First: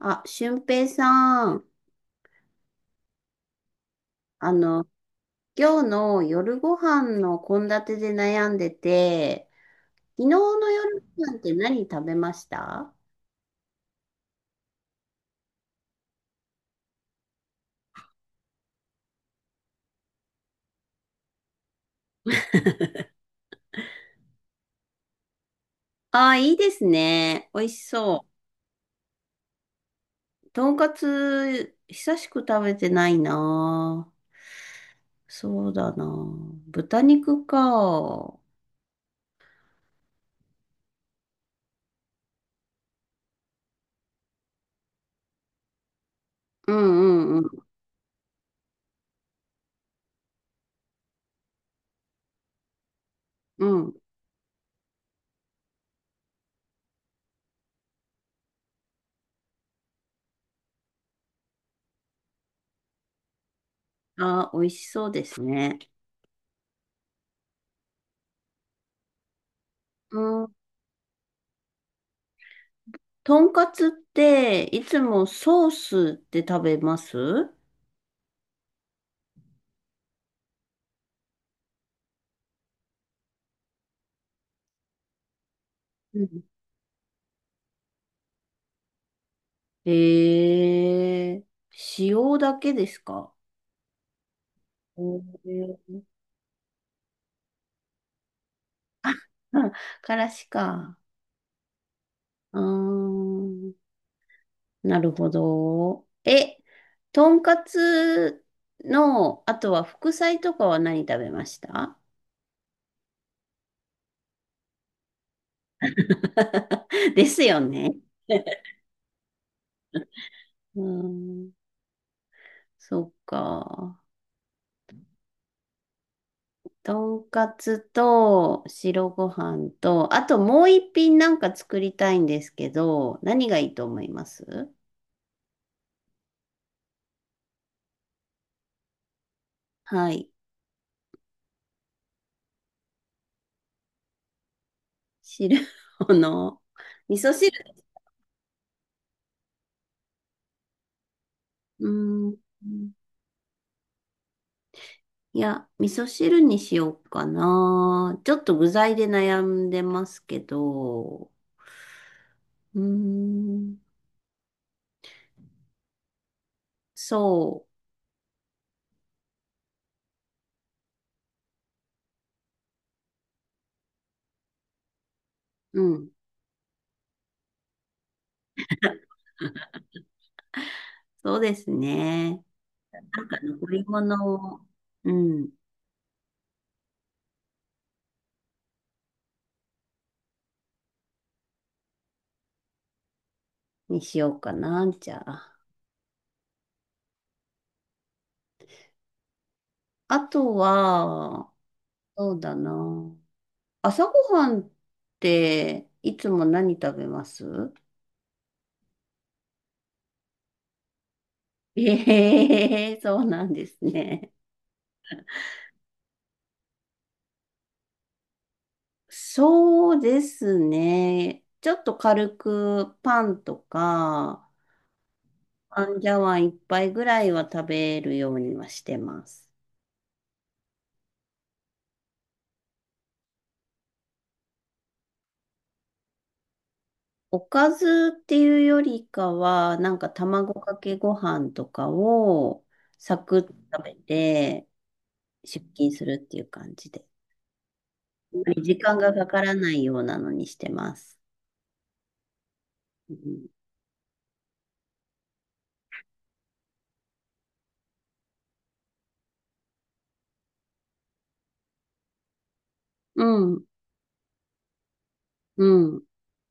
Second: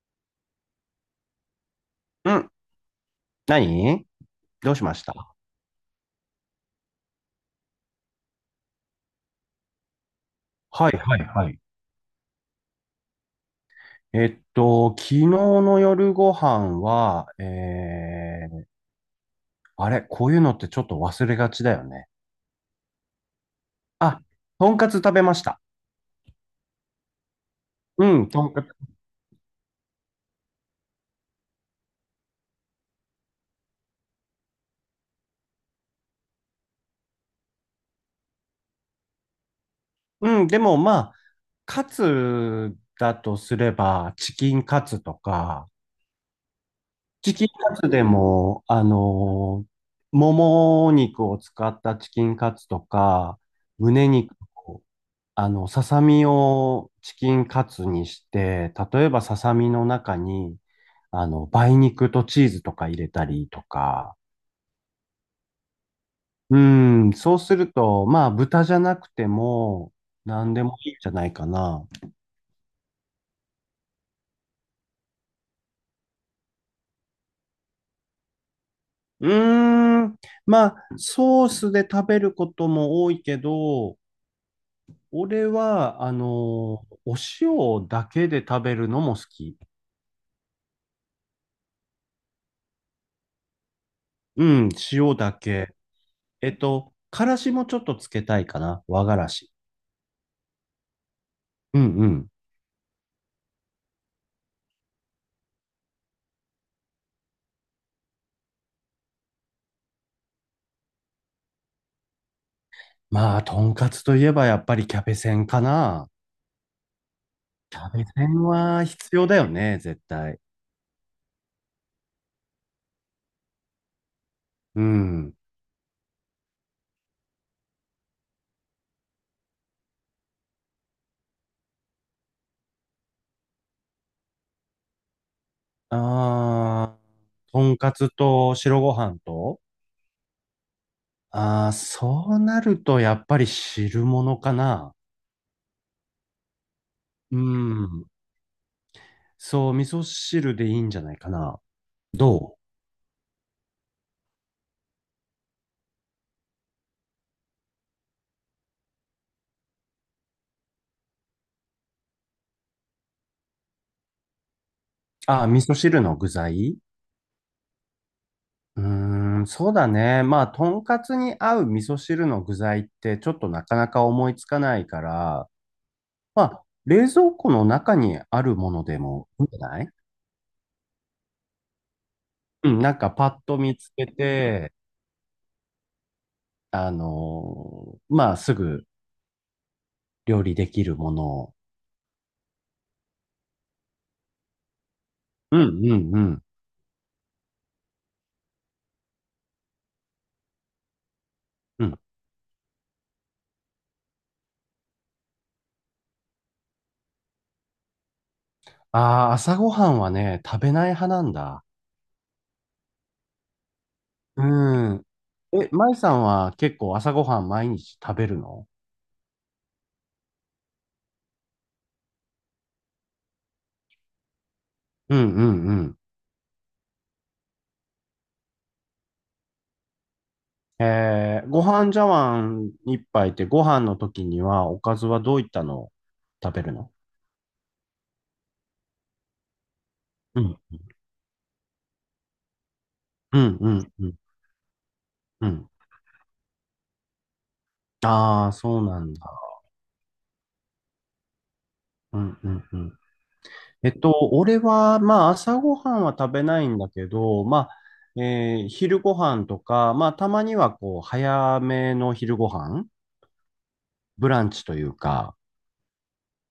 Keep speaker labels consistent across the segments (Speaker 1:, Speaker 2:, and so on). Speaker 1: あ、俊平さん、
Speaker 2: うん。何。
Speaker 1: あ
Speaker 2: どうし
Speaker 1: の、
Speaker 2: ました？
Speaker 1: 今日の夜ご飯の献立で悩んでて、昨日の
Speaker 2: はい
Speaker 1: 夜
Speaker 2: はい
Speaker 1: ご飯っ
Speaker 2: は
Speaker 1: て
Speaker 2: い。
Speaker 1: 何食べました？
Speaker 2: 昨日の夜ご飯は、あれ、こういうのってちょっと忘れがちだよね。あ、とんかつ食べました。
Speaker 1: ああ、いいですね。美味し
Speaker 2: う
Speaker 1: そ
Speaker 2: ん、とんかつ。
Speaker 1: う。とんかつ、久しく食べてないな。そうだな。豚肉か。
Speaker 2: うん、でもまあ、カツだとすれば、チキンカツとか、
Speaker 1: うんう
Speaker 2: チ
Speaker 1: んう
Speaker 2: キン
Speaker 1: ん
Speaker 2: カツでも、もも肉を使ったチキンカツとか、
Speaker 1: うん。
Speaker 2: 胸肉、ささみをチキンカツにして、例えばささみの中に、梅肉とチーズとか入れたりとか、
Speaker 1: ああ、美味しそうですね。
Speaker 2: うん、そうすると、まあ、豚じゃなくても、
Speaker 1: うん。
Speaker 2: 何でもいいんじゃないかな。
Speaker 1: とんかつって、いつもソースって食べます？
Speaker 2: うーん、まあ、ソースで食べることも多いけど、俺は、
Speaker 1: ん
Speaker 2: お塩だけで食べるのも好き。
Speaker 1: ええ、塩だけですか？
Speaker 2: うん、塩だけ。
Speaker 1: ええ、
Speaker 2: からしもちょっとつけたいかな。和がらし。
Speaker 1: あ、からしか。
Speaker 2: うんうん。
Speaker 1: うーん、なるほど。え、とんかつの、あとは副菜とかは何食べました？
Speaker 2: まあ、とんかつといえばやっぱりキャベセンかな。
Speaker 1: ですよ
Speaker 2: キャ
Speaker 1: ね。
Speaker 2: ベセン は必要だよね、絶対。
Speaker 1: うーん、そっか。
Speaker 2: うん。
Speaker 1: とんかつと白ご飯と、あともう一品なんか作りたいんですけど、何がいいと思います？
Speaker 2: ああ、とんかつと白ご飯と、
Speaker 1: はい。
Speaker 2: ああ、そうなるとやっぱり汁物かな。
Speaker 1: 汁の味噌
Speaker 2: う
Speaker 1: 汁。
Speaker 2: ん。そう、味噌汁でいいんじゃないかな。
Speaker 1: うーん。
Speaker 2: どう？
Speaker 1: いや、味噌汁にしようかな。ちょっと具材で悩んでますけど。うーん。
Speaker 2: ああ、味噌汁の具材？
Speaker 1: そ
Speaker 2: うーん、そうだね。まあ、とんかつに合う味噌汁の具材ってちょっとなかなか思いつかないから、
Speaker 1: う。うん。
Speaker 2: まあ、冷蔵庫の中にあるものでもいいんじゃない？
Speaker 1: そうですね。
Speaker 2: うん、なんか
Speaker 1: な
Speaker 2: パ
Speaker 1: んか
Speaker 2: ッと
Speaker 1: 残
Speaker 2: 見
Speaker 1: り
Speaker 2: つけ
Speaker 1: 物を、
Speaker 2: て、
Speaker 1: うん。
Speaker 2: まあ、すぐ料理できるものを。
Speaker 1: にしようかな。じゃあ。
Speaker 2: うん、うん、うん、
Speaker 1: あとは、
Speaker 2: うん。
Speaker 1: そうだな。朝ごはんっていつも何食べます？
Speaker 2: ああ、朝ごはんはね、食べない派なんだ。
Speaker 1: ええー、そうなんですね。
Speaker 2: うん。え、舞さんは結構朝ごはん毎日食べるの？
Speaker 1: そうですね。ちょっと軽くパンとか、
Speaker 2: うんうんう
Speaker 1: パ
Speaker 2: ん。
Speaker 1: ンジャワン一杯ぐらいは食べるようにはしてます。
Speaker 2: ご飯茶碗一杯ってご飯の時にはおかずはどういったのを食べるの？
Speaker 1: おかずっていうよりかは、なんか
Speaker 2: うん。
Speaker 1: 卵かけご飯とかをサク
Speaker 2: う
Speaker 1: ッと
Speaker 2: んう
Speaker 1: 食
Speaker 2: ん
Speaker 1: べ
Speaker 2: うん
Speaker 1: て
Speaker 2: う
Speaker 1: 出
Speaker 2: ん。
Speaker 1: 勤するっていう感じで。あん
Speaker 2: ああ、
Speaker 1: まり時
Speaker 2: そう
Speaker 1: 間
Speaker 2: なん
Speaker 1: がか
Speaker 2: だ。
Speaker 1: からないようなのにしてます。
Speaker 2: うんうんうん。
Speaker 1: うん。
Speaker 2: 俺は、まあ、朝ごはんは食べないんだけど、まあ、昼ごはんとか、まあ、たまには、こう、早めの昼ごはん
Speaker 1: うん。
Speaker 2: ブランチというか、
Speaker 1: うん。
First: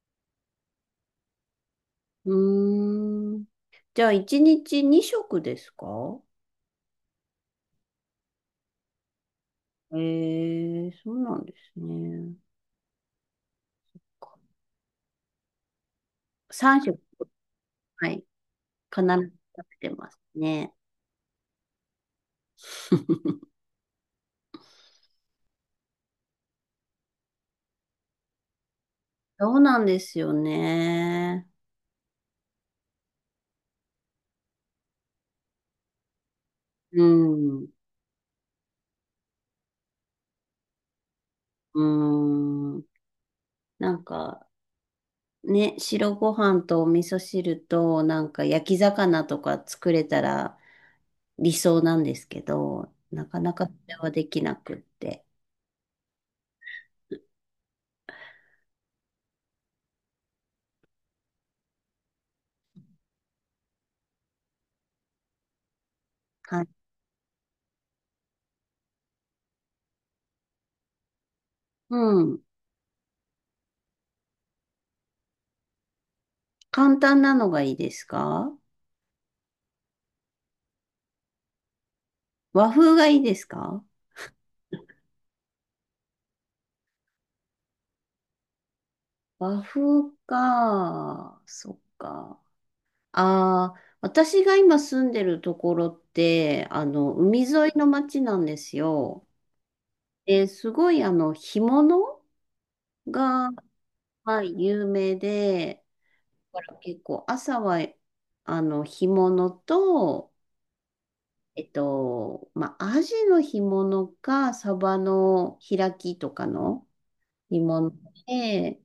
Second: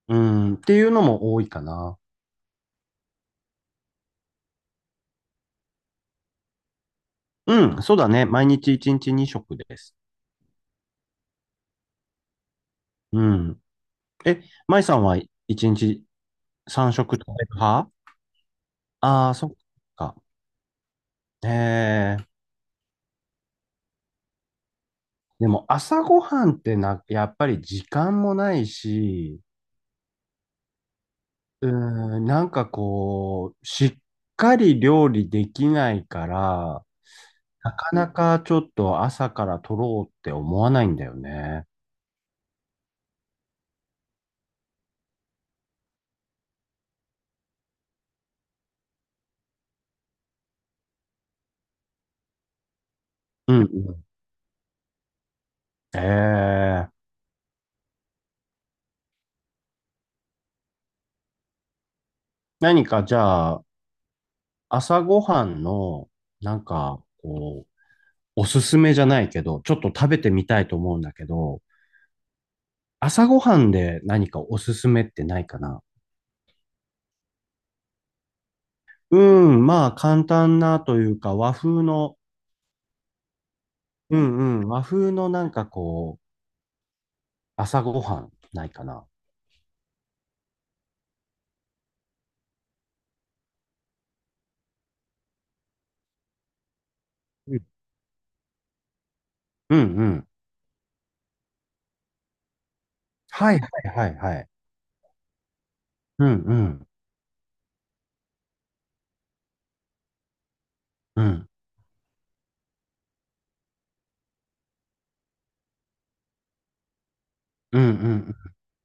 Speaker 2: うん、っていうのも多いかな。
Speaker 1: うーん、じゃあ、一日二食ですか？
Speaker 2: うん、そうだね。毎日1日2食です。
Speaker 1: ええ、そうなんですね。
Speaker 2: うん。え、舞さんは1日
Speaker 1: 3
Speaker 2: 3
Speaker 1: 食、
Speaker 2: 食食べる派？
Speaker 1: はい、必
Speaker 2: ああ
Speaker 1: ず
Speaker 2: ー、そっ
Speaker 1: 食べてま
Speaker 2: か。
Speaker 1: すね。
Speaker 2: えー、でも朝ごはんってな、やっぱり時間もないし、
Speaker 1: そうなんですよね。
Speaker 2: うーん、なんかこう、しっかり料理できないから、
Speaker 1: うん、
Speaker 2: なかなかちょっと朝から取ろうって思わないんだよね。
Speaker 1: うん。なんか、ね、白ご飯とお味噌汁と、なんか焼き魚とか作れたら理想なんですけど、なかな
Speaker 2: うんう
Speaker 1: かそれ
Speaker 2: ん。
Speaker 1: はできなくって。
Speaker 2: ええ、何かじゃあ、朝ごはんの、な
Speaker 1: は
Speaker 2: ん
Speaker 1: い。
Speaker 2: か、こう、おすすめじゃないけど、ちょっと食べてみたいと思うんだけど、
Speaker 1: うん。
Speaker 2: 朝ごはんで何かおすすめってないかな？
Speaker 1: 簡単なのがいいですか？
Speaker 2: うん、まあ、簡単なというか、和風の、
Speaker 1: 和風がいいですか？
Speaker 2: うんうん、和風のなんかこう、朝ごはんないかな。
Speaker 1: 和風か。そっか。ああ、私が今住んでるところって、海
Speaker 2: うん
Speaker 1: 沿いの町なんですよ。
Speaker 2: うんうん。
Speaker 1: で、すごい、干物が、
Speaker 2: はいはいはいは
Speaker 1: は
Speaker 2: い。
Speaker 1: い、有名で、
Speaker 2: うんう
Speaker 1: だから
Speaker 2: ん
Speaker 1: 結構朝は、干物と、
Speaker 2: うん
Speaker 1: アジの干物か、サバの開きとかの干
Speaker 2: うんう
Speaker 1: 物
Speaker 2: ん
Speaker 1: で、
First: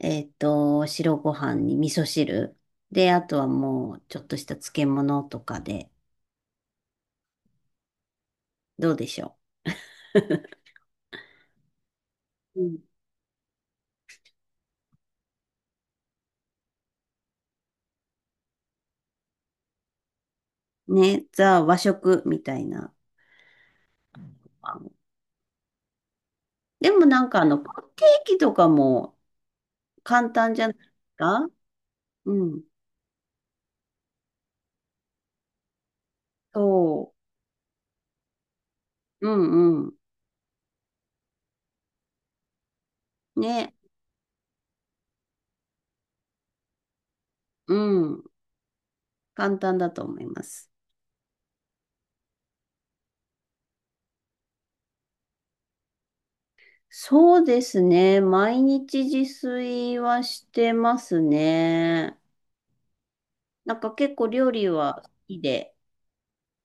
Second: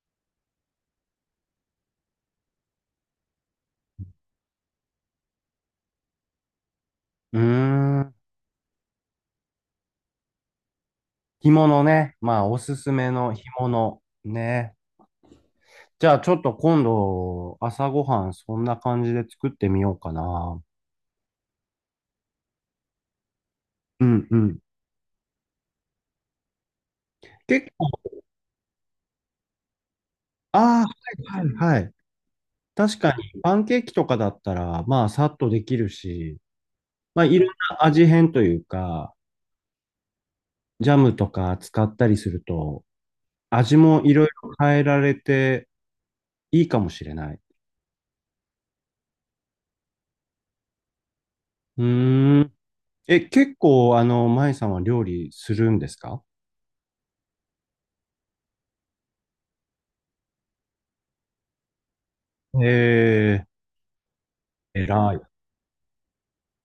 Speaker 1: 白ご飯に味噌汁。で、あとはもう、ちょっとした漬物とかで、
Speaker 2: うん。うーん。
Speaker 1: どうでしょ
Speaker 2: 干物ね。まあお
Speaker 1: う。う
Speaker 2: す
Speaker 1: ん、
Speaker 2: すめの干物ね。じゃあちょっと今度朝ごはんそんな感じで作ってみようかな。
Speaker 1: ね、ザ和食みたいな。
Speaker 2: うんうん。
Speaker 1: でもなんか
Speaker 2: 結
Speaker 1: パ
Speaker 2: 構、
Speaker 1: ンケーキとかも簡単じゃないで
Speaker 2: ああ、
Speaker 1: す
Speaker 2: はい
Speaker 1: か？
Speaker 2: はいはい。
Speaker 1: うん。
Speaker 2: 確かにパンケーキとかだったらまあさっとできるし、
Speaker 1: そ
Speaker 2: まあいろんな味変というか、
Speaker 1: う。うんうん。
Speaker 2: ジャムとか使ったりすると
Speaker 1: ね。
Speaker 2: 味もいろいろ変えられて、いいかもしれない。
Speaker 1: うん。簡単だと思います。
Speaker 2: うーん。え、結構、舞さんは料理するんですか？
Speaker 1: そうですね。毎日自炊はしてますね。
Speaker 2: え
Speaker 1: なんか結構料理
Speaker 2: え、
Speaker 1: は好
Speaker 2: 偉い。
Speaker 1: きで。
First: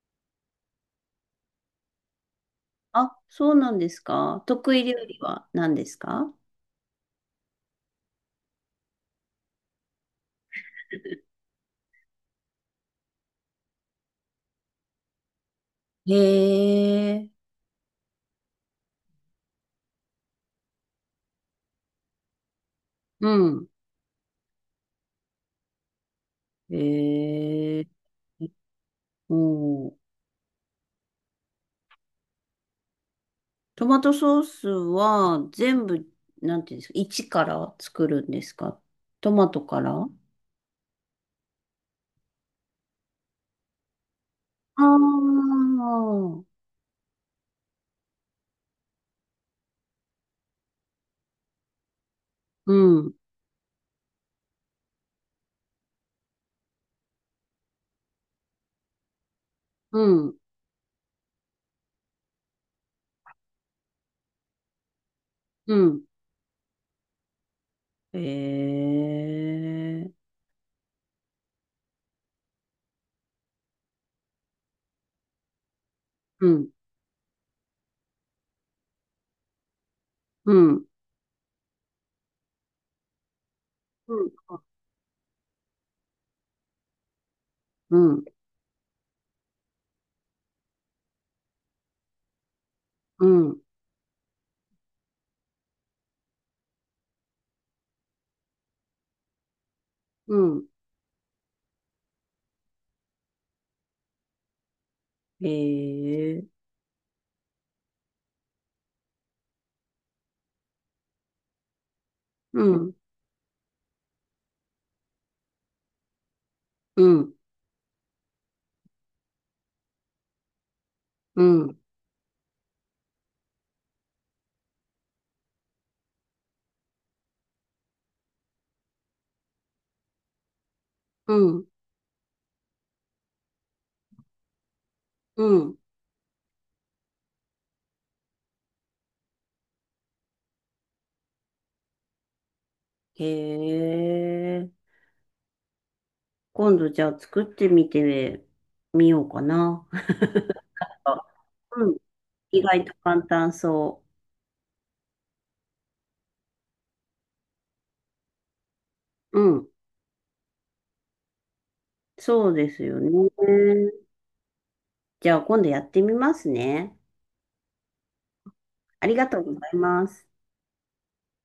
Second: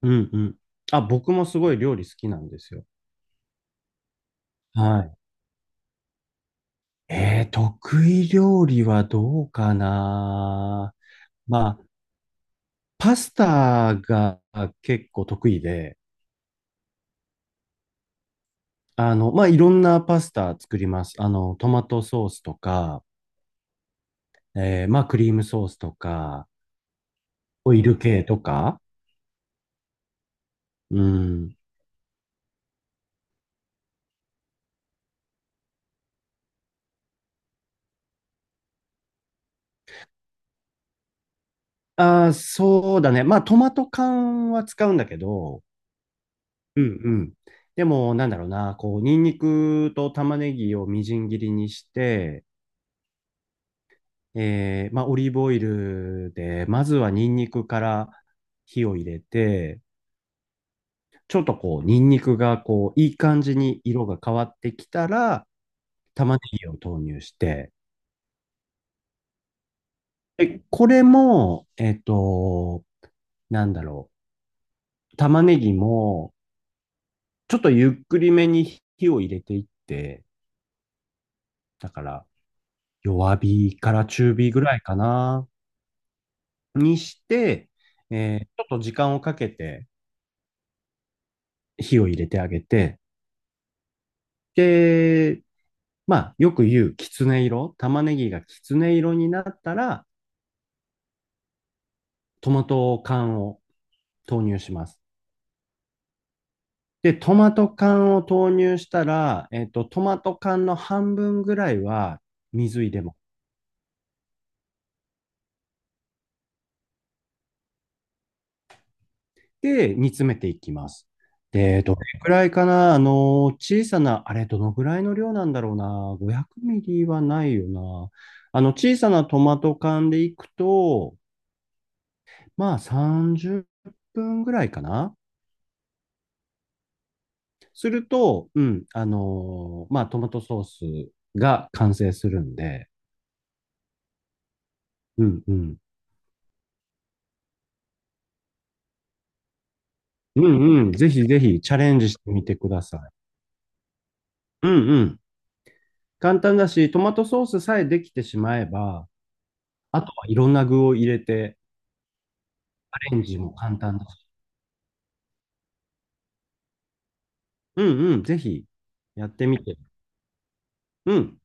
Speaker 2: うんうん。あ、僕もすごい料理好きなんですよ。
Speaker 1: あ、そうなんですか。得意料
Speaker 2: はい。
Speaker 1: 理は何ですか？
Speaker 2: 得意料理はどうかな。まあ、パスタが結構得意で、
Speaker 1: へえ、
Speaker 2: まあ、いろんなパスタ作ります。トマトソースとか、
Speaker 1: うん。
Speaker 2: まあ、クリームソースとか、オ
Speaker 1: へ
Speaker 2: イ
Speaker 1: え、
Speaker 2: ル系とか、
Speaker 1: おー、
Speaker 2: うん。
Speaker 1: トマトソースは全部、なんていうんですか、一から作るんですか？トマトから？あ
Speaker 2: ああ、そうだね。まあ、トマト缶は
Speaker 1: あ
Speaker 2: 使うんだけど、
Speaker 1: ー、
Speaker 2: うんうん。でも、なんだろうな、こう、ニンニクと玉ねぎをみじん切りにして、
Speaker 1: うん、
Speaker 2: まあ、オリーブオイルで、まずはニンニクから火を入れて、
Speaker 1: うん、
Speaker 2: ちょっとこう、ニンニクがこう、いい感じに色が変わってきたら、
Speaker 1: うん、
Speaker 2: 玉ねぎを投入して、
Speaker 1: へえ、
Speaker 2: で、これも、なんだろう、玉ねぎも、
Speaker 1: うん、
Speaker 2: ちょっとゆっくりめに火を入れていって、
Speaker 1: うん、
Speaker 2: だから弱火から
Speaker 1: うん、
Speaker 2: 中火ぐらいかな、にして、
Speaker 1: うん、
Speaker 2: ちょっと時間をかけて火を入れてあげて、
Speaker 1: うん、
Speaker 2: で、まあ、よく言うきつね色、玉ねぎがきつね色になったら、
Speaker 1: うん
Speaker 2: トマト缶を投入します。
Speaker 1: へえ。
Speaker 2: で、トマト缶を投入したら、トマト缶の半分ぐらいは
Speaker 1: う
Speaker 2: 水入
Speaker 1: ん、
Speaker 2: れます。
Speaker 1: うん、
Speaker 2: で、煮詰めていきます。
Speaker 1: うん、
Speaker 2: で、どれくらいかな、小さな、あれ、どのぐらいの量なんだろうな、500ミリはないよな。小さなトマト缶でいくと、
Speaker 1: うん、
Speaker 2: まあ、30分ぐらいかな。
Speaker 1: うん。
Speaker 2: すると、うん、まあ、トマトソースが完成するんで、
Speaker 1: へえ。
Speaker 2: うんうん。
Speaker 1: 今度じゃあ作ってみてみようかな。
Speaker 2: うんうん。ぜひ
Speaker 1: あ、
Speaker 2: ぜひチャ
Speaker 1: う
Speaker 2: レ
Speaker 1: ん。
Speaker 2: ンジしてみて
Speaker 1: 意
Speaker 2: くだ
Speaker 1: 外と
Speaker 2: さい。
Speaker 1: 簡単そ
Speaker 2: うんうん。簡単だし、トマトソースさえできてしまえば、
Speaker 1: う。うん。
Speaker 2: あとはいろんな具を入れて、
Speaker 1: そうです
Speaker 2: ア
Speaker 1: よね。
Speaker 2: レンジも簡単だし。
Speaker 1: じゃあ今度やってみますね。
Speaker 2: うんうん、ぜひ
Speaker 1: あり
Speaker 2: や
Speaker 1: が
Speaker 2: っ
Speaker 1: とう
Speaker 2: て
Speaker 1: ご
Speaker 2: み
Speaker 1: ざい
Speaker 2: て。
Speaker 1: ます。
Speaker 2: うん。